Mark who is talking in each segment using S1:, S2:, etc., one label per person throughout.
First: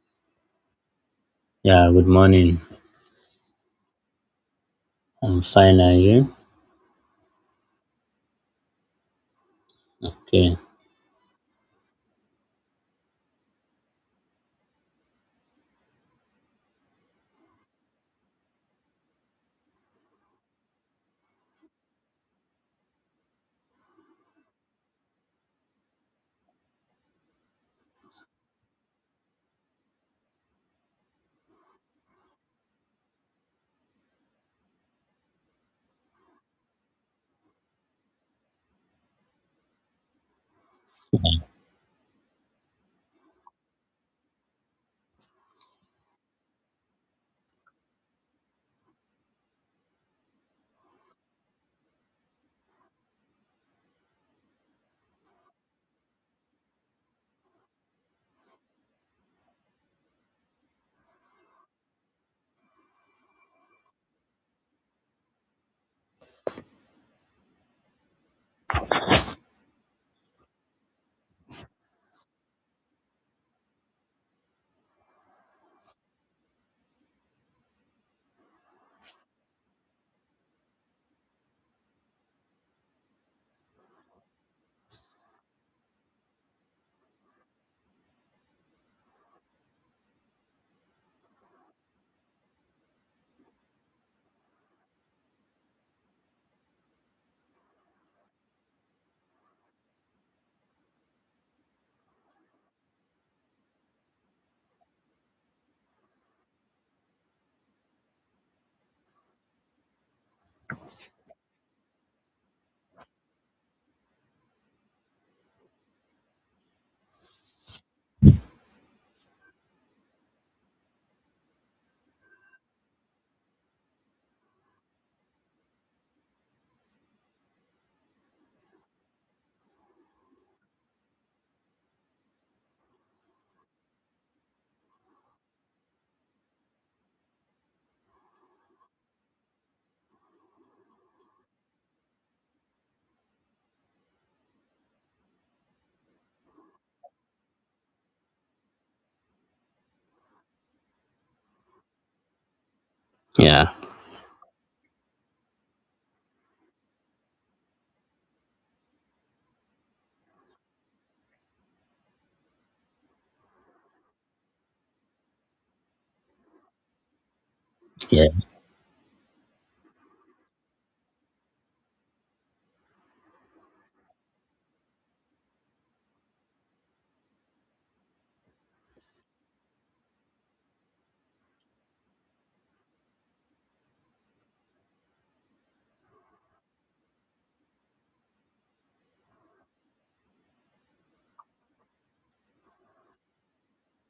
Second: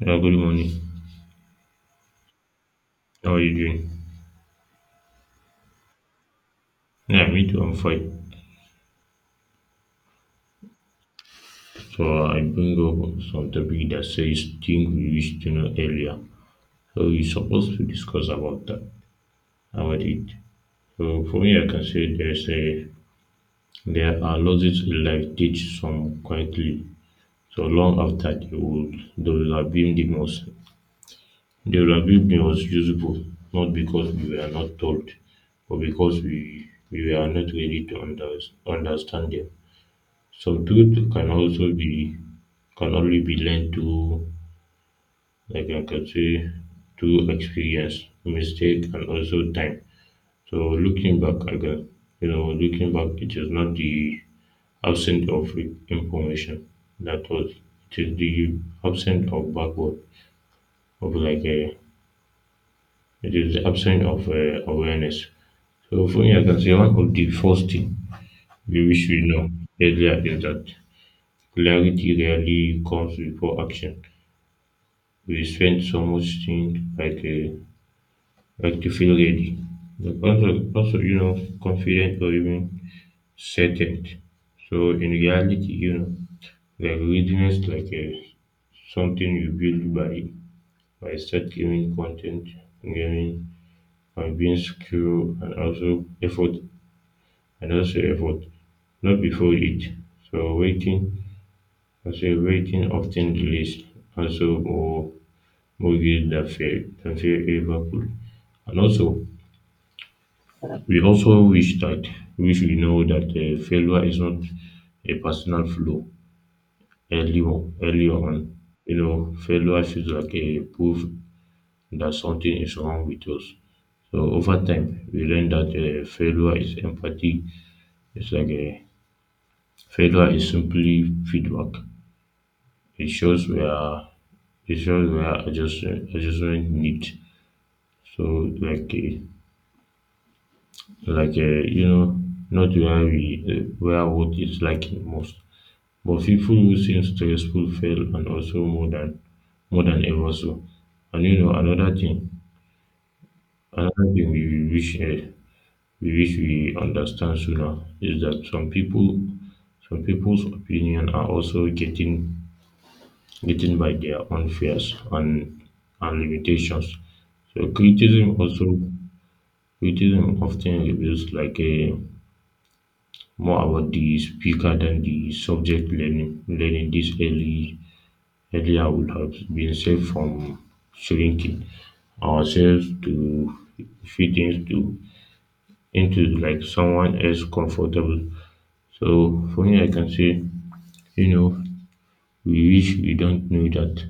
S1: Yeah, good morning.
S2: Yeah, good morning.
S1: How are you doing?
S2: I'm fine, are you?
S1: Yeah, me too. I'm fine.
S2: Okay.
S1: So I bring up some topic that says things we wish to know earlier. So we're supposed to discuss about that, about it. So for me, I can say there are losses in life teach some quietly. So long after they will have been the most useful, not because we were not told, but because we were not ready to understand them. Subdued can only be learned through like I can say through experience, mistake and also time. So looking back again, you know, looking back it is not the absence of information that was it is the absence of backward of like a it is the absence of awareness. So for me, I can say one of the first thing we wish we know earlier is that clarity rarely comes before action. We spend so much time, like to feel ready, but also confident or even certain. So in reality, like readiness like something you build by start giving content, giving and being secure and also effort and also effort, not before it. So waiting, I say waiting often delays also more guilt than fear ever could. And also, we also wish we know that failure is not a personal flaw early on, early on. You know, failure feels like a proof that something is wrong with us. So over time, we learn that failure is empathy. It's like a failure is simply feedback. It shows where it shows where adjustment need. So like uh, like uh, you know, not where we where what is lacking most. But people who seem stressful fail and also more than ever so. And, you know,
S2: Yeah,
S1: another thing we wish we wish we understand sooner is that some people's opinion are also getting by their own fears and limitations. So
S2: yeah,
S1: criticism often reveals like a more about the speaker than the subject. Learning this early area would have been saved from shrinking ourselves to fit into like someone else comfortable. So for me, I can say, you know, we wish we don't know that,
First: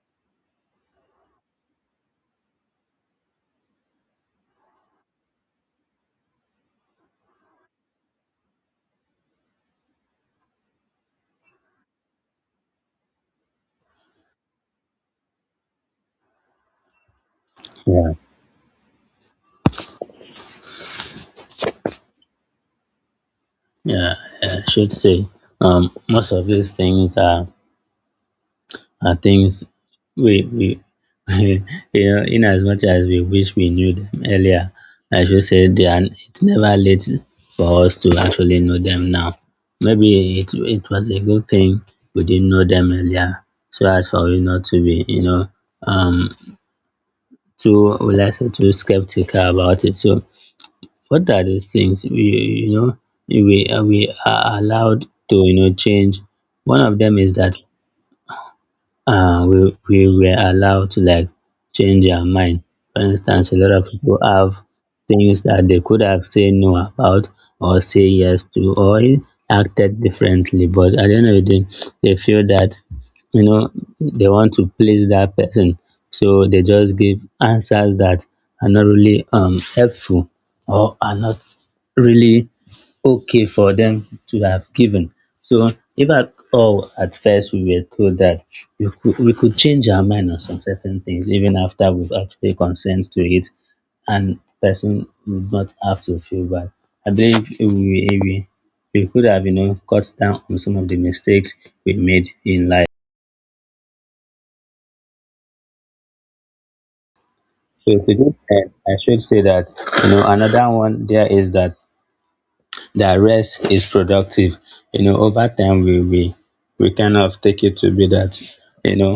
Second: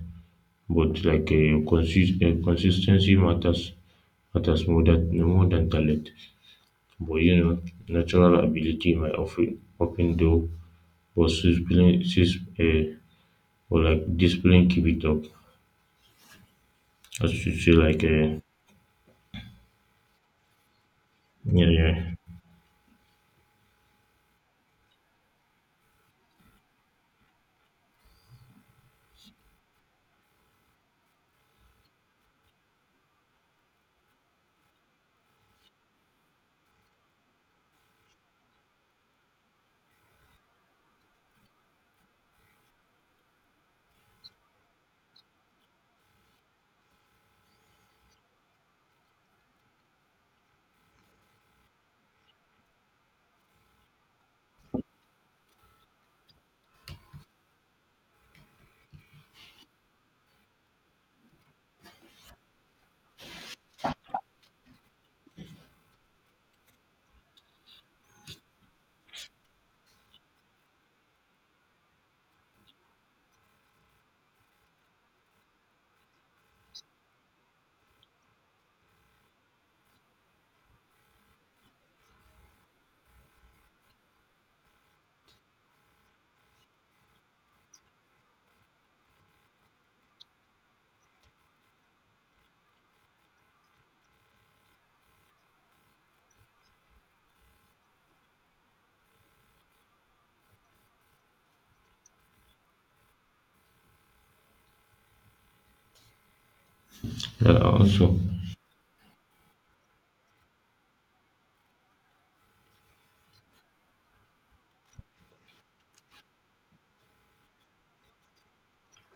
S1: but like a a consistency matters more than talent. But, you know, natural ability might often open door, but discipline sis- or like discipline keep it up. As you say like
S2: yeah,
S1: Yeah, yeah.
S2: yeah. I should say, most of these things are things we you know, in as much as we wish we knew them earlier, I should say they are, it's never late for us to actually know them now. Maybe it was a good thing we didn't know them earlier, so as for you not to be, you know, um, too, will I say, too skeptical about it. So what are these things we, you know, we are allowed to, you know, change? One of them is that we were allowed to like change our mind. For instance, a lot of people have things that they could have said no about or say yes to or acted differently. But at the end of the day, they feel that, you know, they want to please that person. So they just give answers that are not really helpful or are not really okay for them to have given. So if at all at first we were told that we could change our mind on some certain things even after we've actually consent to it and person would not have to feel bad. I believe we we could have, you know, cut down on some of the mistakes we made in life.
S1: Yeah,
S2: So to
S1: also,
S2: this end, I should say that, you know, another one there is that rest is productive. You know, over time we kind of take it to be that you know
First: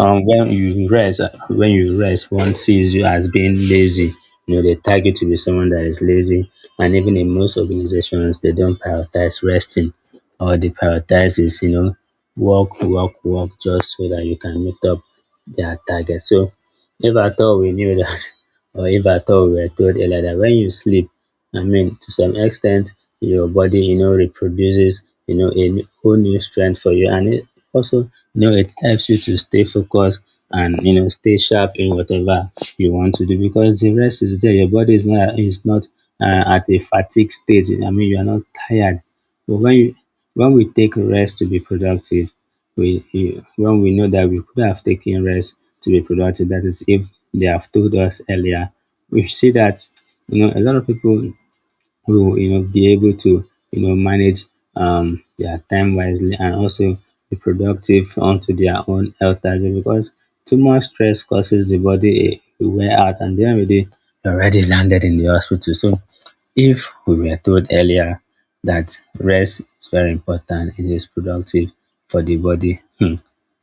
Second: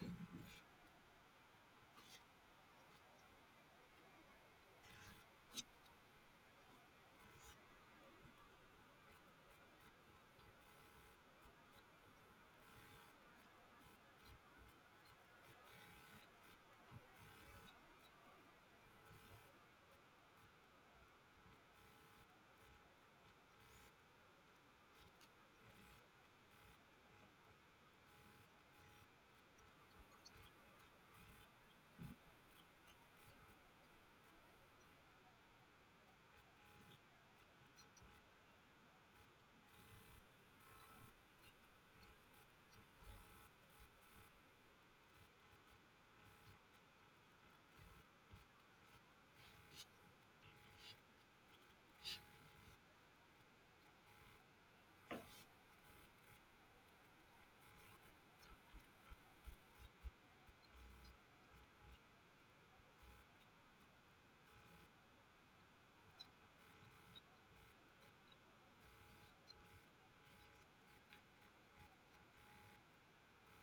S2: when you rest one sees you as being lazy. You know, they tag you to be someone that is lazy, and even in most organizations they don't prioritize resting, or they prioritize is you know work work work just so that you can meet up their target. So if at all we knew that, or if at all we were told earlier that when you sleep I mean, to some extent, your body, you know, reproduces, you know, a whole new strength for you. And it also, you know, it helps you to stay focused and, you know, stay sharp in whatever you want to do because the rest is there. Your body is not at a fatigue stage. I mean, you are not tired. But when you, when we take rest to be productive, when we know that we could have taken rest to be productive, that is if they have told us earlier, we see that you know a lot of people who will you know be able to you know manage their time wisely and also be productive onto their own health as well because too much stress causes the body a wear out and at the end of the day already landed in the hospital. So if we were told earlier that rest is very important, it is productive for the body.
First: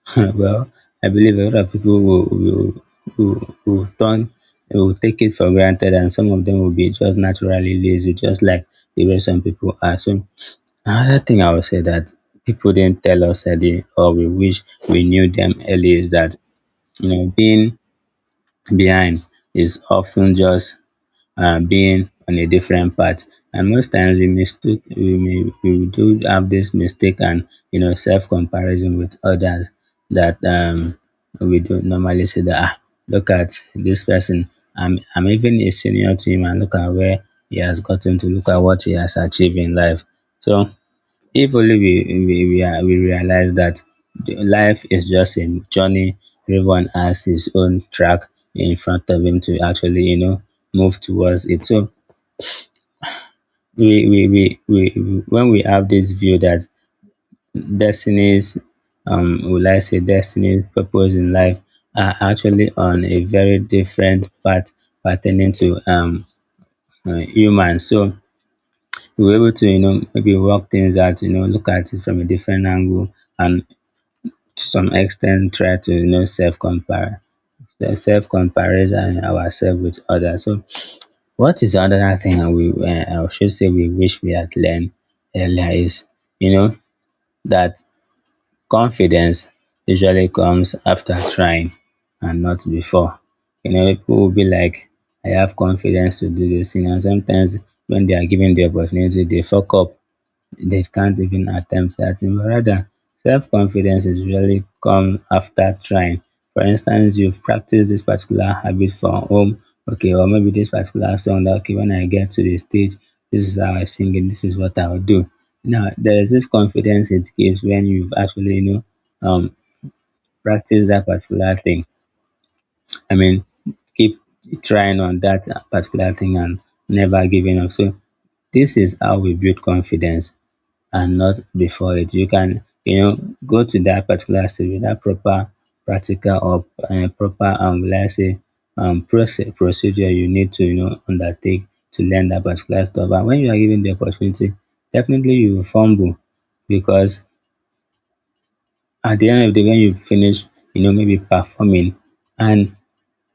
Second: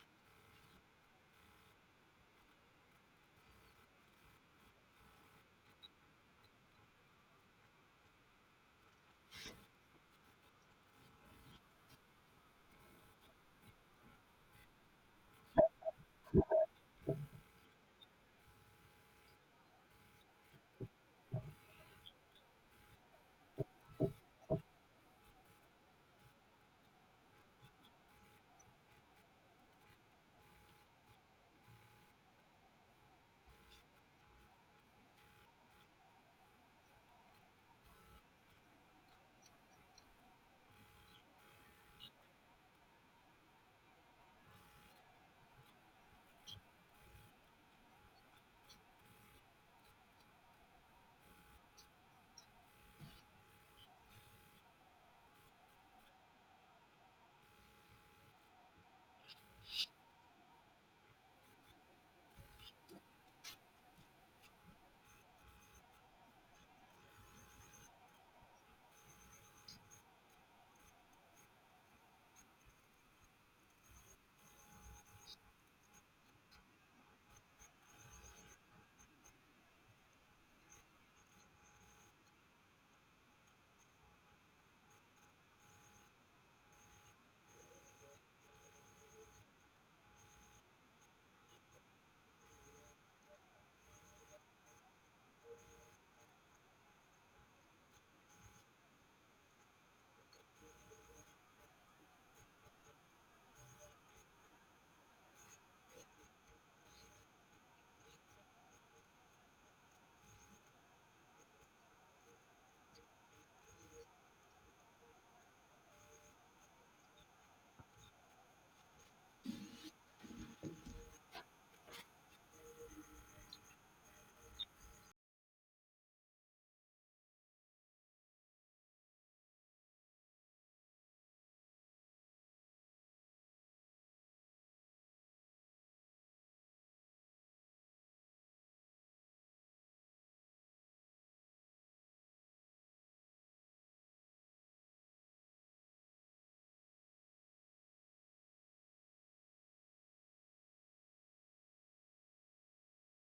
S2: well, I believe a lot of people will, will turn, will take it for granted, and some of them will be just naturally lazy, just like the way some people are. So, another thing I would say that people didn't tell us early, or we wish we knew them early, is that you know being behind is often just being on a different path. And most times we do have this mistake and you know self comparison with others that we don't normally see that ah, look at this person. I'm even a senior to him and look at where he has gotten to, look at what he has achieved in life. So if only we realize that life is just a journey, everyone has his own track in front of him to actually you know move towards it. So we when we have this view that destinies will I say destinies purpose in life are actually on a very different path pertaining to humans. So we were able to you know maybe work things out, you know, look at it from a different angle and to some extent try to you know self comparison ourselves with others. So what is another thing I will I should say we wish we had learned earlier is you know that confidence usually comes after trying and not before. You know, people will be like, I have confidence to do this thing. And sometimes when they are given the opportunity, they fuck up, they can't even attempt certain, but rather self confidence is really come after trying. For instance, you've practiced this particular habit from home, okay, or maybe this particular song that okay, when I get to the stage, this is how I sing it, this is what I'll do. Now there is this confidence it gives when you've actually, you know, practiced that particular thing. I mean, keep trying on that particular thing and never giving up. So this is how we build confidence and not before it. You can, you know, go to that particular stage without proper practical or proper, let's say, process, procedure you need to, you know, undertake to learn that particular stuff. And when you are given the opportunity, definitely you will fumble because at the end of the day, when you finish, you know, maybe performing and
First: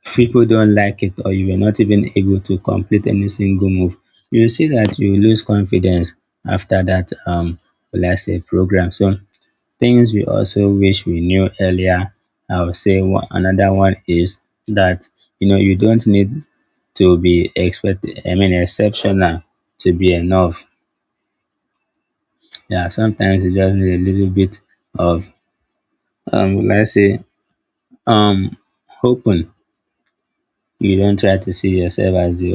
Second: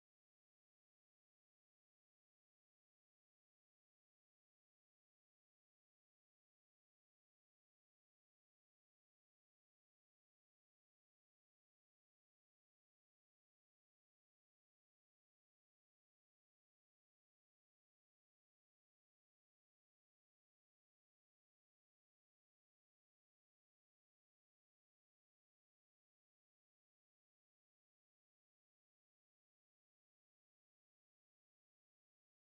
S2: people don't like it or you were not even able to complete any single move, you will see that you lose confidence after that, let's say, program. So things we also wish we knew earlier, I would say another one is that you know you don't need to be expect I mean exceptional to be enough. Yeah, sometimes you just need a little bit of let's say um open, you don't try to see yourself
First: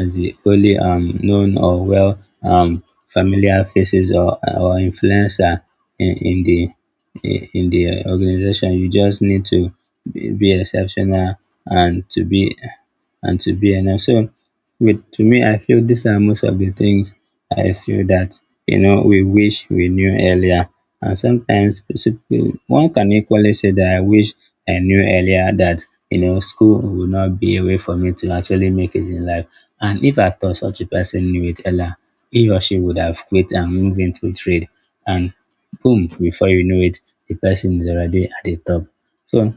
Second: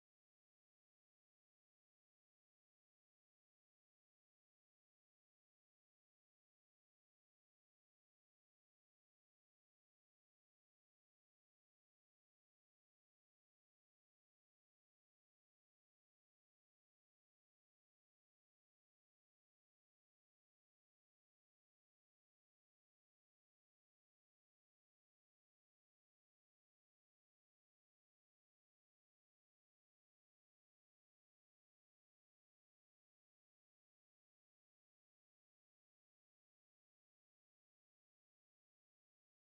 S2: as the only known or well um familiar faces or influencer in, in the in the organization. You just need to be exceptional and to be and to be enough. So with to me, I feel these are most of the things I feel that you know we wish we knew earlier. And sometimes one can equally say that I wish I knew earlier that you know school would not be a way for me to actually make it in life. And if I thought such a person knew it earlier, he or she would have quit and moved into trade. And boom, before you know it, the person is already at the top. So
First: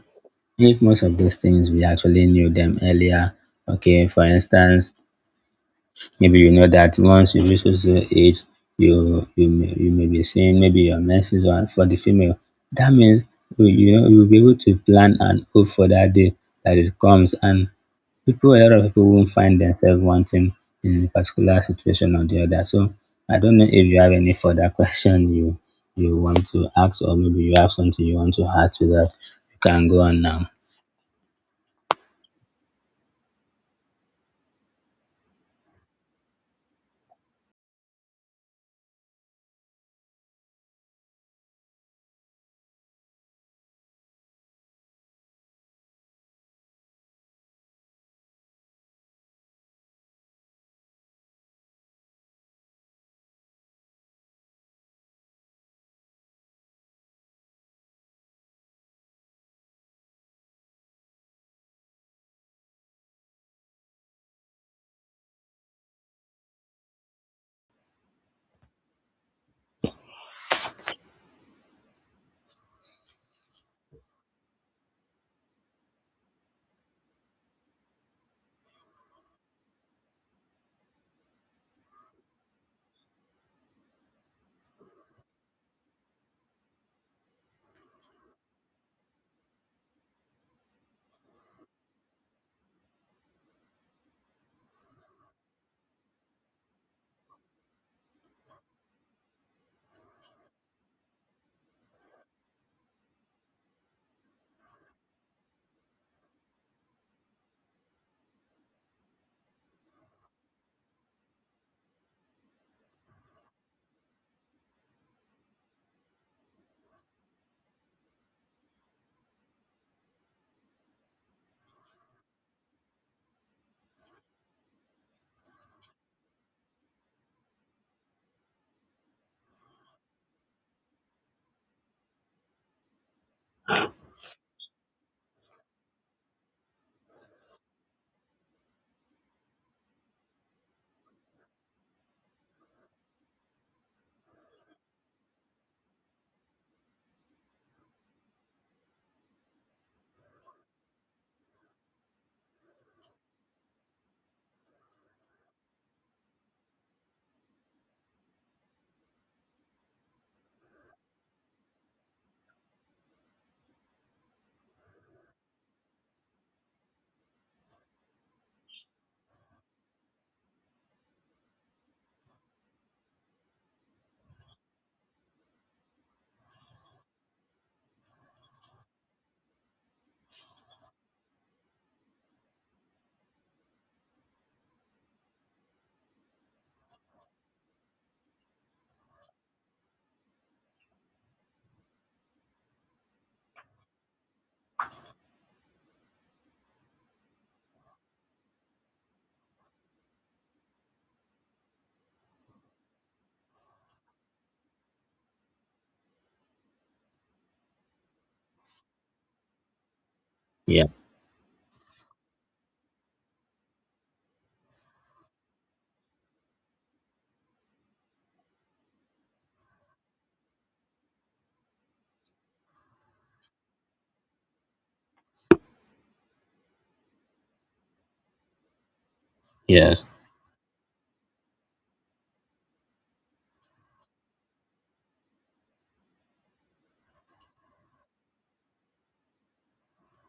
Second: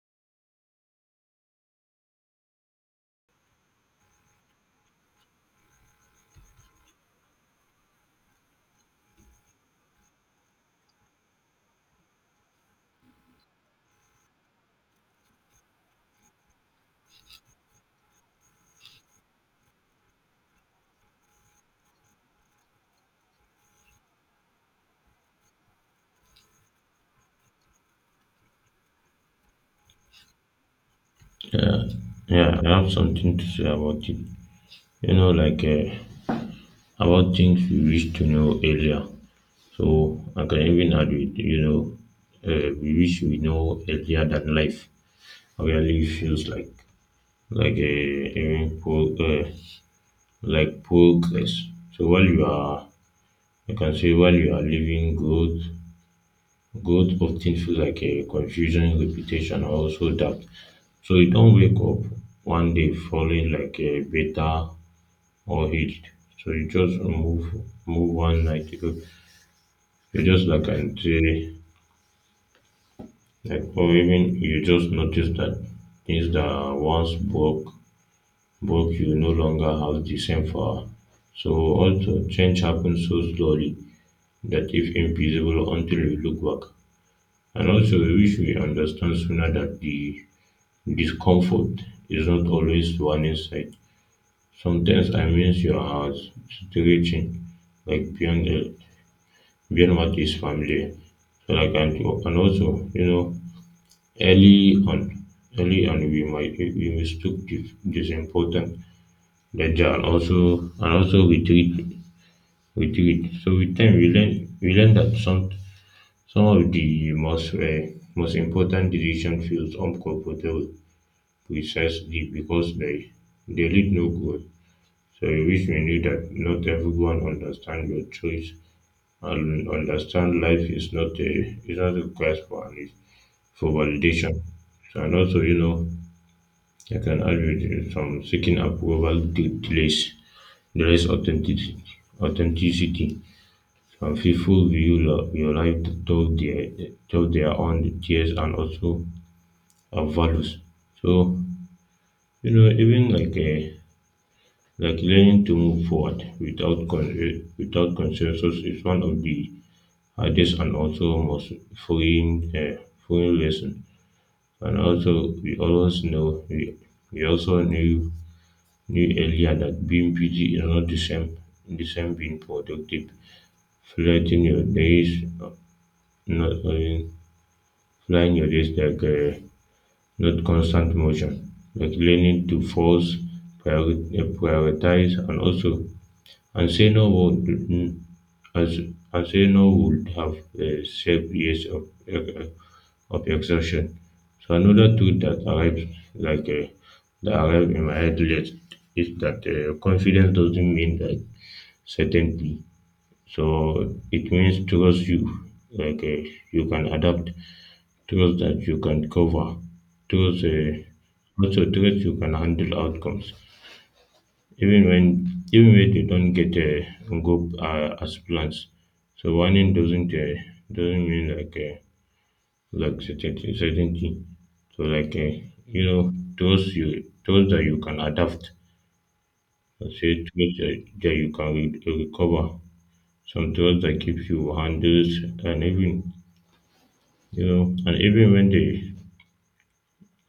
S2: if most of those things we actually knew them earlier, okay, for instance, maybe you know that once you reach a certain age, you may be seeing maybe your menses or for the female. That means you you know you'll be able to plan and hope for that day that it comes. And people, a lot of people won't find themselves wanting in a particular situation or the other. So I don't know if you have any further question you you want to ask, or maybe you have something you want to add to that. You can go on now.
S1: yeah, yeah, I have something to say about it. You know, about things we wish to know earlier. So I can even add it. You know, we wish we know earlier than life really feels like a even pro, uh, like progress. So while you are living, growth often feels like a confusion, repetition, or also doubt. So you don't wake up one day falling like a beta or hit. So you just move one night. You just like until like or even you just notice that things that once broke you no longer have the same power. So also change happens so slowly that if invisible until you look back. And also we wish we understand sooner that the discomfort is not always warning sign. Sometimes I miss your house stretching like beyond what is familiar. So like and also, early on early on we mistook this important danger and also we treat. So with time we learn that some of the most most important decision feels uncomfortable precisely because they lead no growth. So which we knew that not everyone understand your choice and understand life is not a quest for for validation. So, and also, you know, I can add with some seeking approval delays authenticity. Some people view your life through their own tears and also values. So, you know, even like a Like learning to move forward without without consensus is one of the hardest and also most freeing, uh, freeing lesson. And also, we always know we also knew earlier that being busy is not the same being productive. Flighting your days, not Flying your days not constant motion, like learning to prioritize, and also Arsenio would Arsenio would have saved years uh, of exhaustion. So another truth that arrived in my head late is that confidence doesn't mean that certainty. So it means trust like uh, you can adapt, trust that you can cover, trust
S2: Yeah.
S1: also trust you can handle outcomes even when they don't get go as plans. So warning doesn't mean like certainty. So you know those you those that you can adapt. I
S2: Yes.
S1: say that you can recover. Some those that keep you handles and even you know and even when they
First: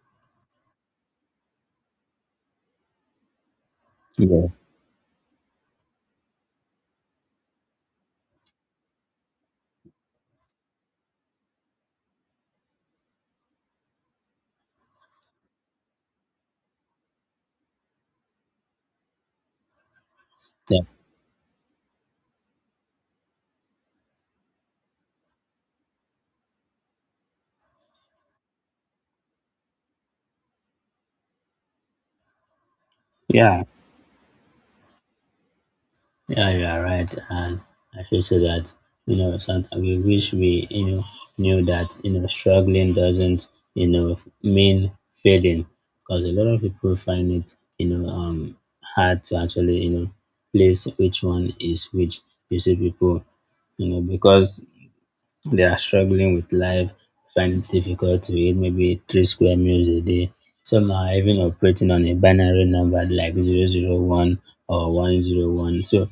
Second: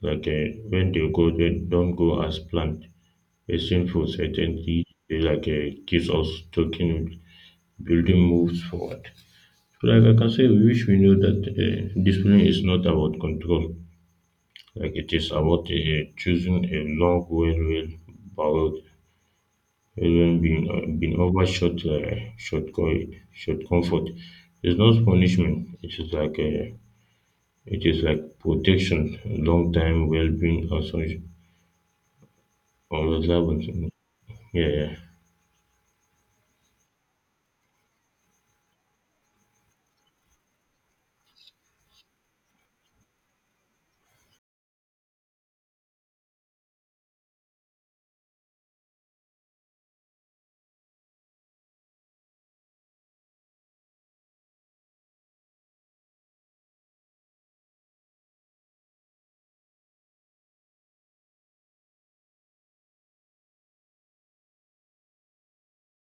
S1: like uh, when they go they don't go as planned. A sinful
S2: Yeah.
S1: certainty they keeps us talking building moves forward. So, like I can say, we wish we knew that discipline is not about control, like it is about choosing a long, well, bowled, even
S2: Yeah.
S1: being overshot, short, short comfort. It's not punishment, it is like a it is like protection, long time well being, also,
S2: Yeah.
S1: also, yeah, yeah.
S2: Yeah, you are right, and I feel so that you know sometimes we wish we you know knew that you know struggling doesn't you know mean failing, because a lot of people find it you know hard to actually you know place which one is which. You see people you know because they are struggling with life, find it difficult to eat maybe 3 square meals a day. Some are even operating on a binary number like 001 or 101. So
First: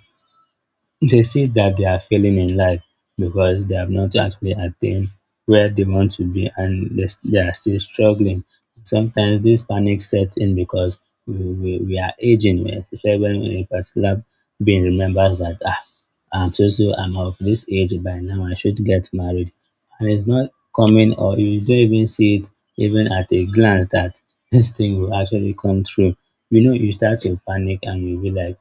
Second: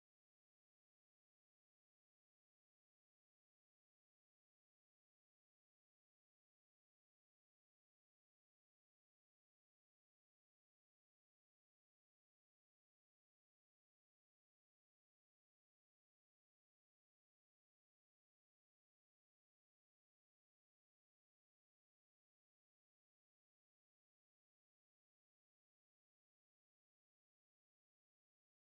S2: they see that they are failing in life because they have not actually attained where they want to be and they are still struggling. Sometimes this panic sets in because we are aging, especially when a particular being remembers that ah, I'm so so I'm of this age by now, I should get married. And it's not coming or you don't even see it even at a glance that this thing will actually come true. You know, you start to panic and you'll be like,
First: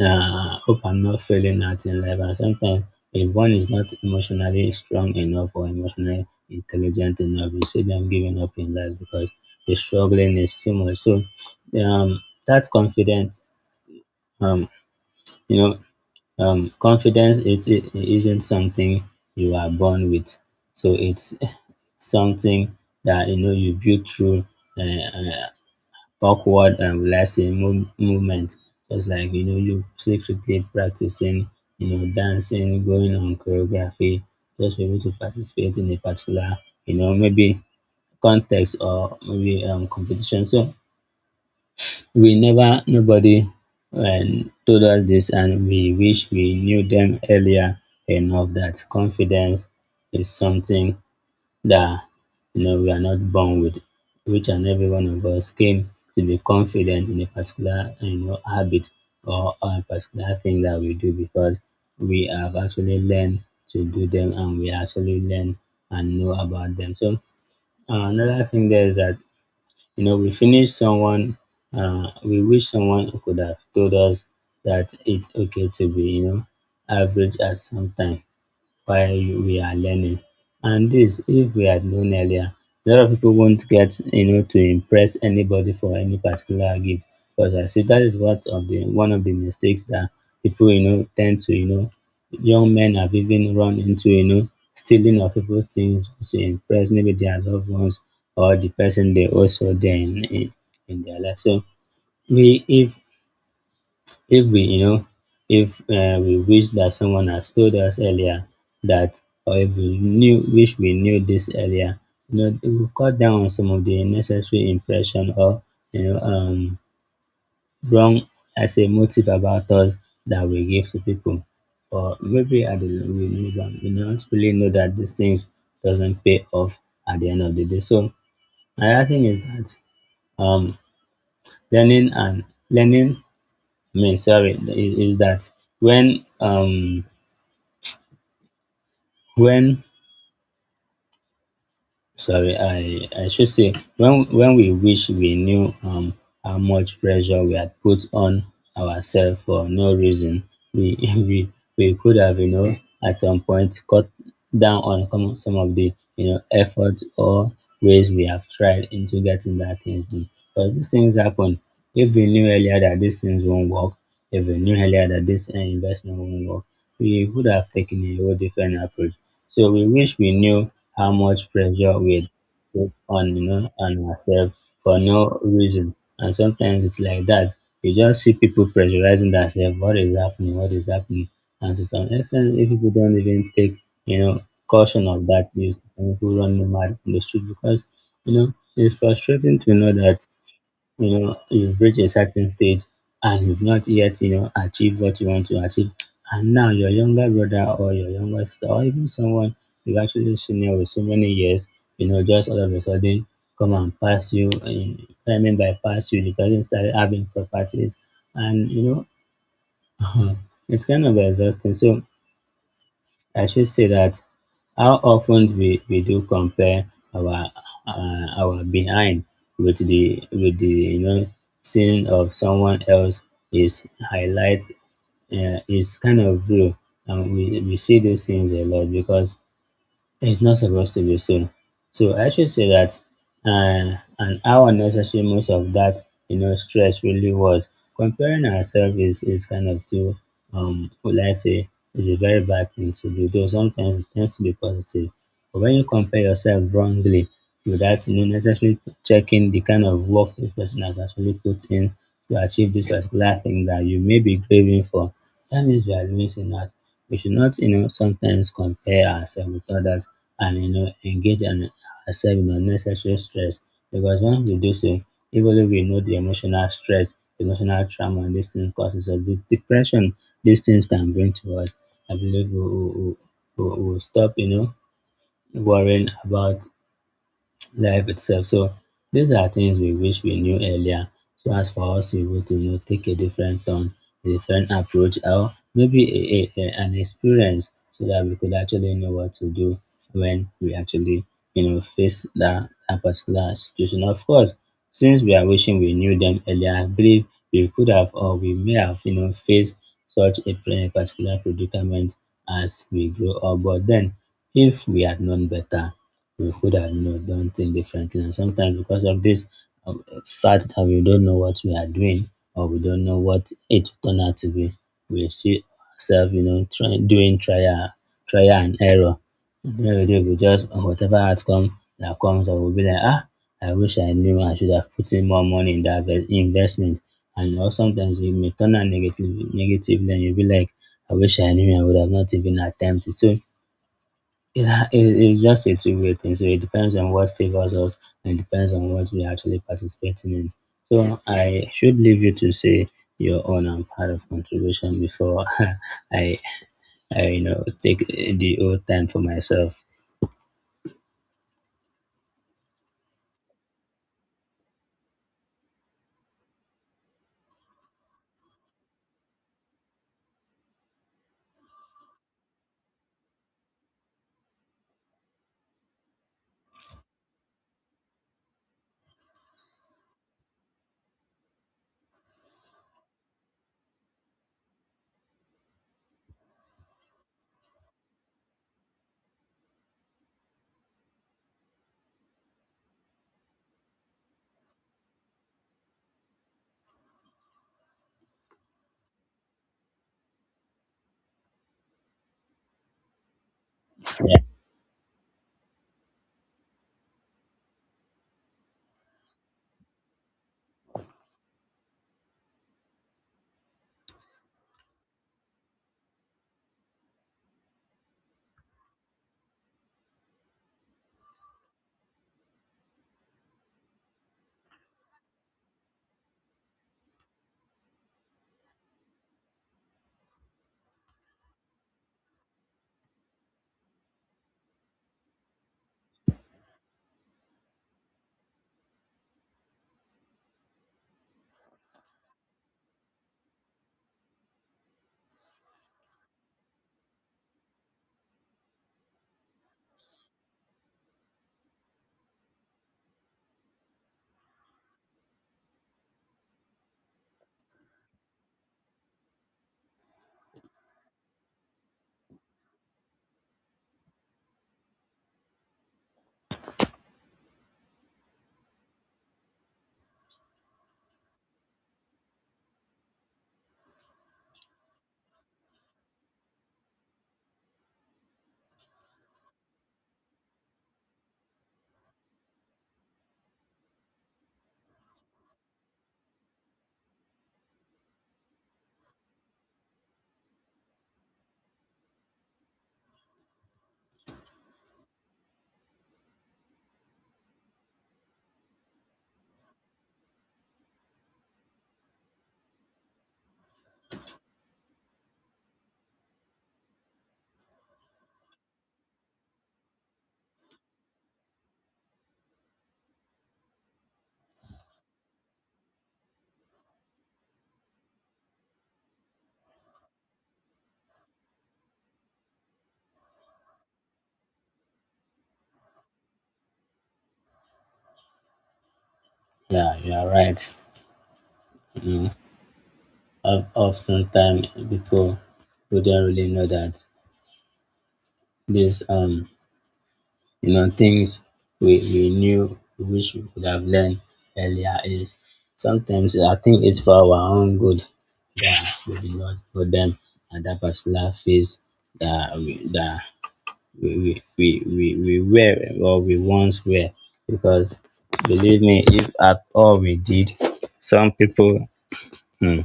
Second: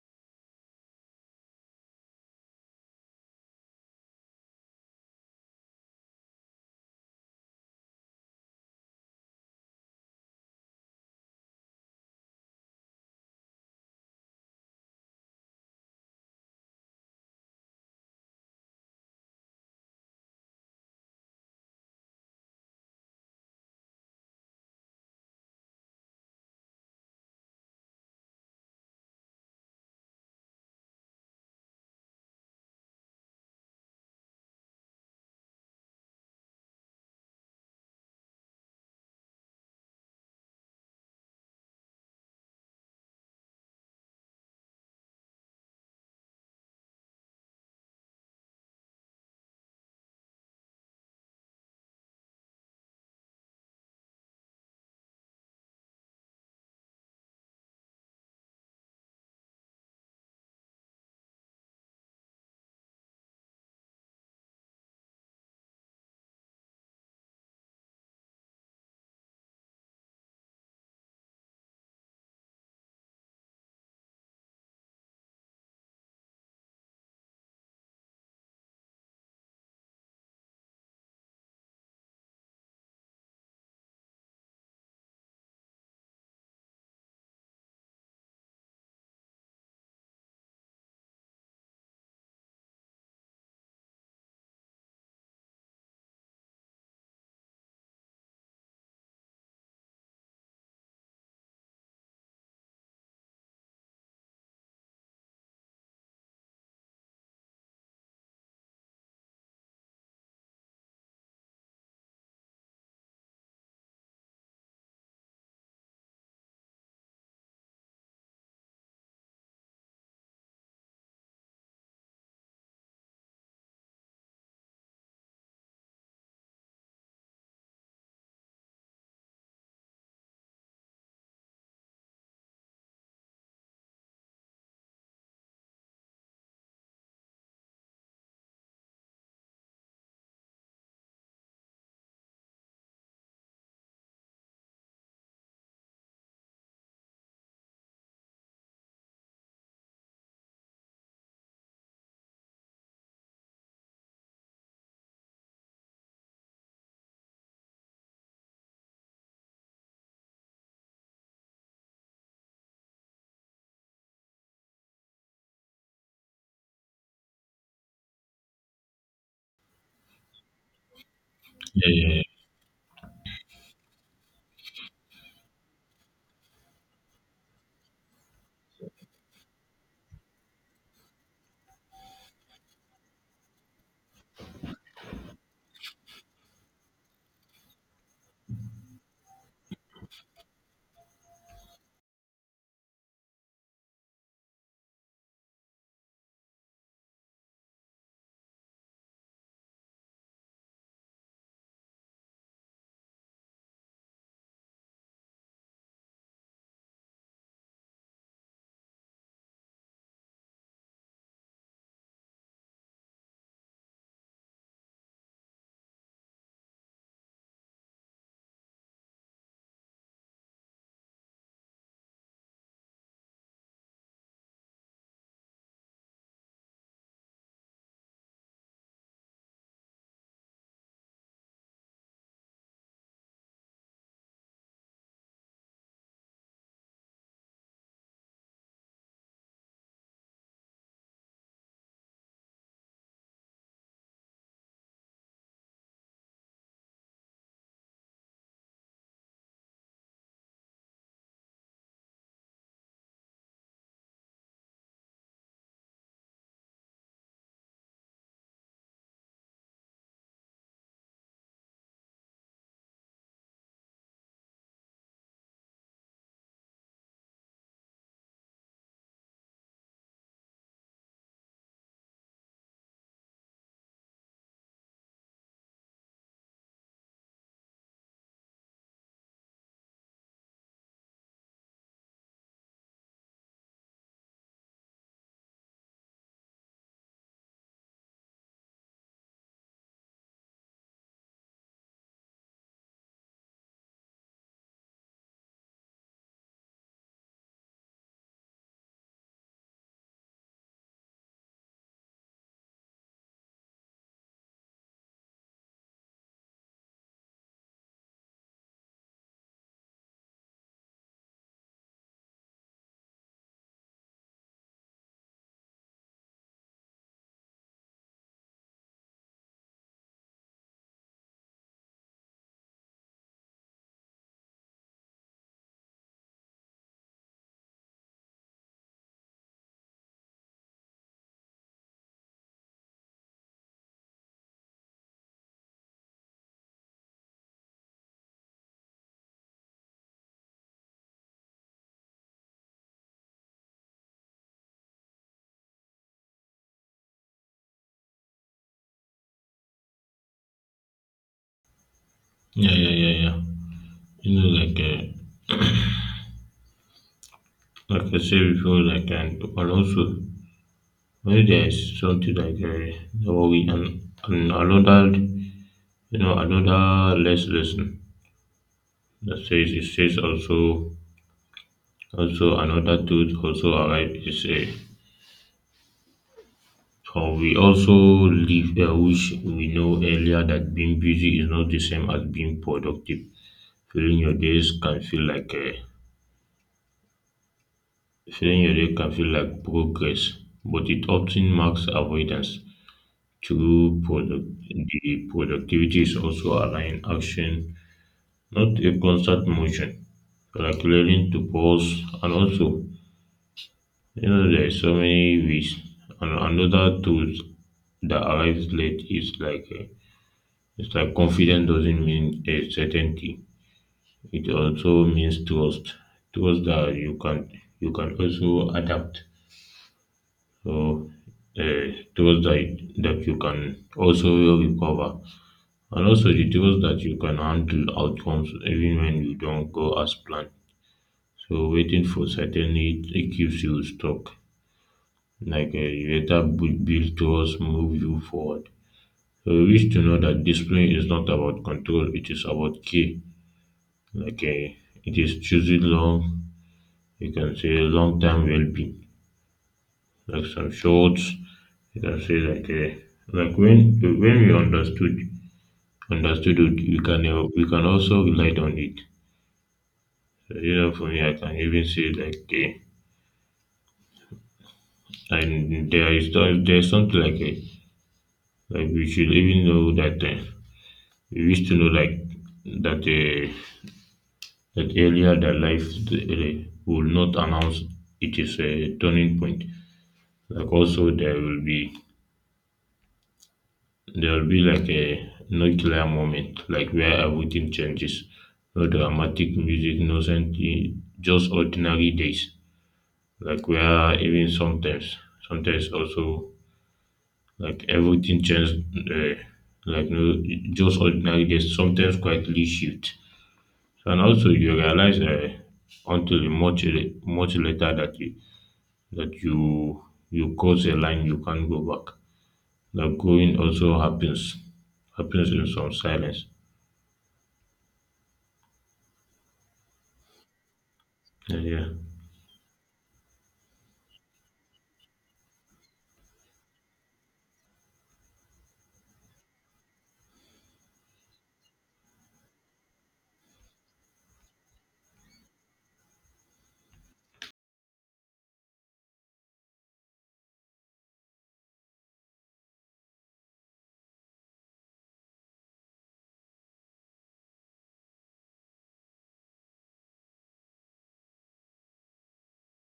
S2: hope I'm not failing at in life. And sometimes, if one is not emotionally strong enough or emotionally intelligent enough, you see them giving up in life because the struggling is too much. So, um, that confidence, um, you know, confidence it isn't something you are born with. So it's something that you know you build through uh, uh, backward and relaxing movement, just like you know you secretly practicing, you know, dancing going on choreography just for you to participate in a particular, you know, maybe context or maybe competition. So we never nobody told us this, and we wish we knew them earlier enough, that confidence is something that, you know, we are not born with. Each and every one of us came to be confident in a particular, you know, habit or a particular thing that we do because we have actually learned to do them, and we actually learn and know about them. So another thing there is that, you know, we finish someone. We wish someone could have told us that it's okay to be, you know, average at some time while we are learning. And this, if we had known earlier, a lot of people won't get, you know, to impress anybody for any particular gift. Because I see that is what of the one of the mistakes that people, you know, tend to, you know, young men have even run into, you know, stealing of people things just to impress maybe their loved ones or the person they also there in, in their life. So we if we you know if we wish that someone has told us earlier that, or if we knew wish we knew this earlier, you know it will cut down on some of the unnecessary impression or, you know, wrong as a motive about us that we give to people. Or maybe at the we don't really know that these things doesn't pay off at the end of the day. So another thing is that um learning and learning, I mean, sorry, is that when um when sorry, I should say, when we wish we knew how much pressure we had put on ourselves for no reason, we, we could have, you know, at some point cut down on some of the, you know, effort or ways we have tried into getting that things done. Because these things happen. If we knew earlier that these things won't work, if we knew earlier that this investment won't work, we would have taken a whole different approach. So we wish we knew how much pressure
S1: Yeah,
S2: we
S1: yeah,
S2: put on, you know, on ourselves for no reason. And sometimes it's like that. You just see people pressurizing themselves. What is happening? What is happening? And to some extent, if people don't even take, you know, caution of that, you see people running mad in the street because, you know, it's frustrating to know that, you know, you've reached a certain stage and you've not yet, you know, achieved what you want to achieve. And now your younger brother or your younger sister or even someone you've actually senior with so many years, you know, just all of a sudden come and pass you. And I mean by pass you, the person started having properties and know it's kind of exhausting. So I should say that how often we do compare our behind with the with the, you know, scene of someone else is highlight is kind of real. And we see these things a lot because it's not supposed to be soon. So I should say that and how unnecessary most of that, you know, stress really was. Comparing ourselves is kind of too, will I say, is a very bad thing to do. Though sometimes it tends to be positive. But when you compare yourself wrongly without, you know, necessarily checking the kind of work this person has actually put in to achieve this particular thing that you may be craving for, that means we are missing out. We should not, you know, sometimes compare ourselves with others and, you know, engage in ourselves in unnecessary stress. Because when we do so, even though we know the emotional stress, emotional trauma, and these things causes us, the depression these things can bring to us, I believe we will, we will, we will stop, you know, worrying about life itself. So these are things we wish we knew earlier so as for us to be able to, you know, take a different turn, a different approach, or maybe a, an experience so that we could actually know what to do when we actually, you know, face that, that particular situation. Of course, since we are wishing we knew them earlier, I believe we could have or we may have, you know, faced such a particular predicament as we grow up. But then, if we had known better, we could have, you know, done things differently. And sometimes because of this uh, fact that we don't know what we are doing or we don't know what it turned out to be, we see ourselves, you know, trying doing trial and error. At the end of the day, we just whatever outcome that comes, I will be like, ah, I wish I knew I should have put in more money in that investment. And you know, sometimes it may turn out negative, negatively, and you'll be like, I wish I knew I would have not even attempted. So it's just a two-way thing. So it depends on what favors us, and it depends on what we're actually participating in. So I should leave you to say your own and part of contribution before I I, you know, take the old time for myself.
S1: yeah, yeah, yeah, yeah. Yeah. You know, like I said before, and also when there is something no worry, and another, you know, another lesson that says it says also another truth also arrive is we also live which we know earlier that being busy is not the same as being productive. filling your days can feel like uh, Filling your day can feel like progress, but it often marks avoidance. True product the productivity is also allowing action, not a constant motion, like learning to pause. And also, you know, there is so many ways. And another tools that arrives late is it's like confidence doesn't mean a certainty. It also means trust. Trust that you can also adapt. So uh, trust that you can also recover, and also the trust that you can handle outcomes even when you don't go as planned. So waiting for certainty, it keeps you stuck, like a later build towards move you forward. So you wish to know that discipline is not about control, it is about care. Like a, it is choosing long, you can say long term well being. Like some shorts, you can say like a. Like when we understood it, we can we can also rely on it. So, you know, for me, I can even say like and there's something like a, like we should even know that we wish to know like that that earlier that life will not announce it is a turning point. Like also there will be like a no clear moment, like where everything changes. No dramatic music, no something, just ordinary days. Like where even sometimes also like everything changes. Uh, like no, just ordinary days. Sometimes quietly shift. And also you realize until much later that you cross a line you can't go back. That growing also happens in some silence.
S2: Yeah, you are right.
S1: Yeah.
S2: You know, oftentimes people who don't really know that this you know, things we knew, we wish we could have learned earlier is sometimes I think it's for our own good that we did not know them at that particular phase that that we, we, we, we were or we once were. Because believe me, if at all we did, some people, hmm,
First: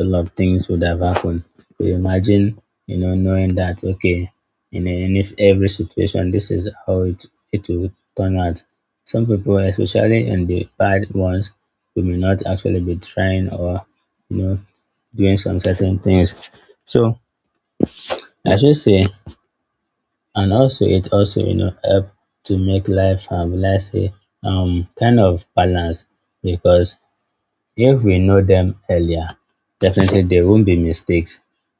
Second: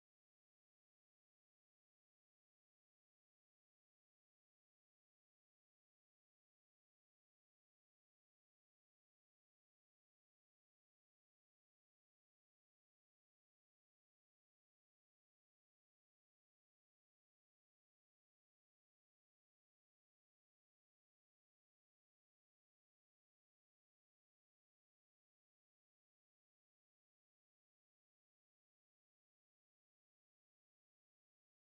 S2: a lot of things would have happened. Could imagine, you know, knowing that okay, in if every situation, this is how it will turn out. Some people, especially in the bad ones, we may not actually be trying or, you know, doing some certain things. So I should say, and also it also, you know, help to make life have, let's say, kind of balance. Because if we know them earlier, definitely there won't be mistakes,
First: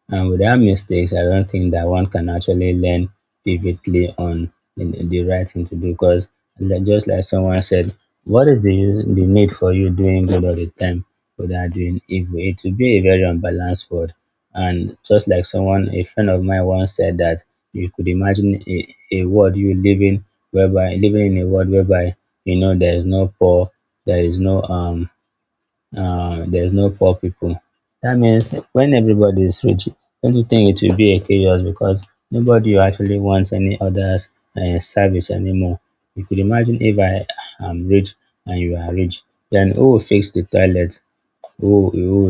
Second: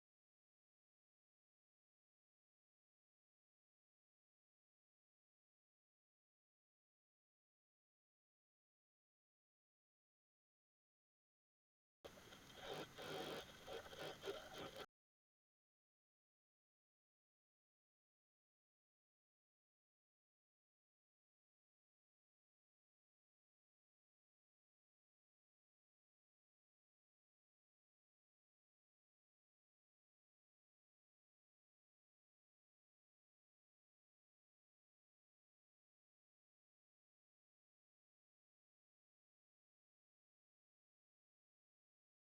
S2: and without mistakes I don't think that one can actually learn vividly on the right thing to do. Because just like someone said, what is the use the need for you doing good all the time without doing evil? It will be a very unbalanced world. And just like someone a friend of mine once said that, you could imagine a, world you living whereby living in a world whereby, you know, there is no poor, there is no there's no poor people. That means when everybody is rich, don't you think it will be a chaos? Because nobody actually wants any other's service anymore. You could imagine if I am rich and you are rich, then who will fix the toilet? Who will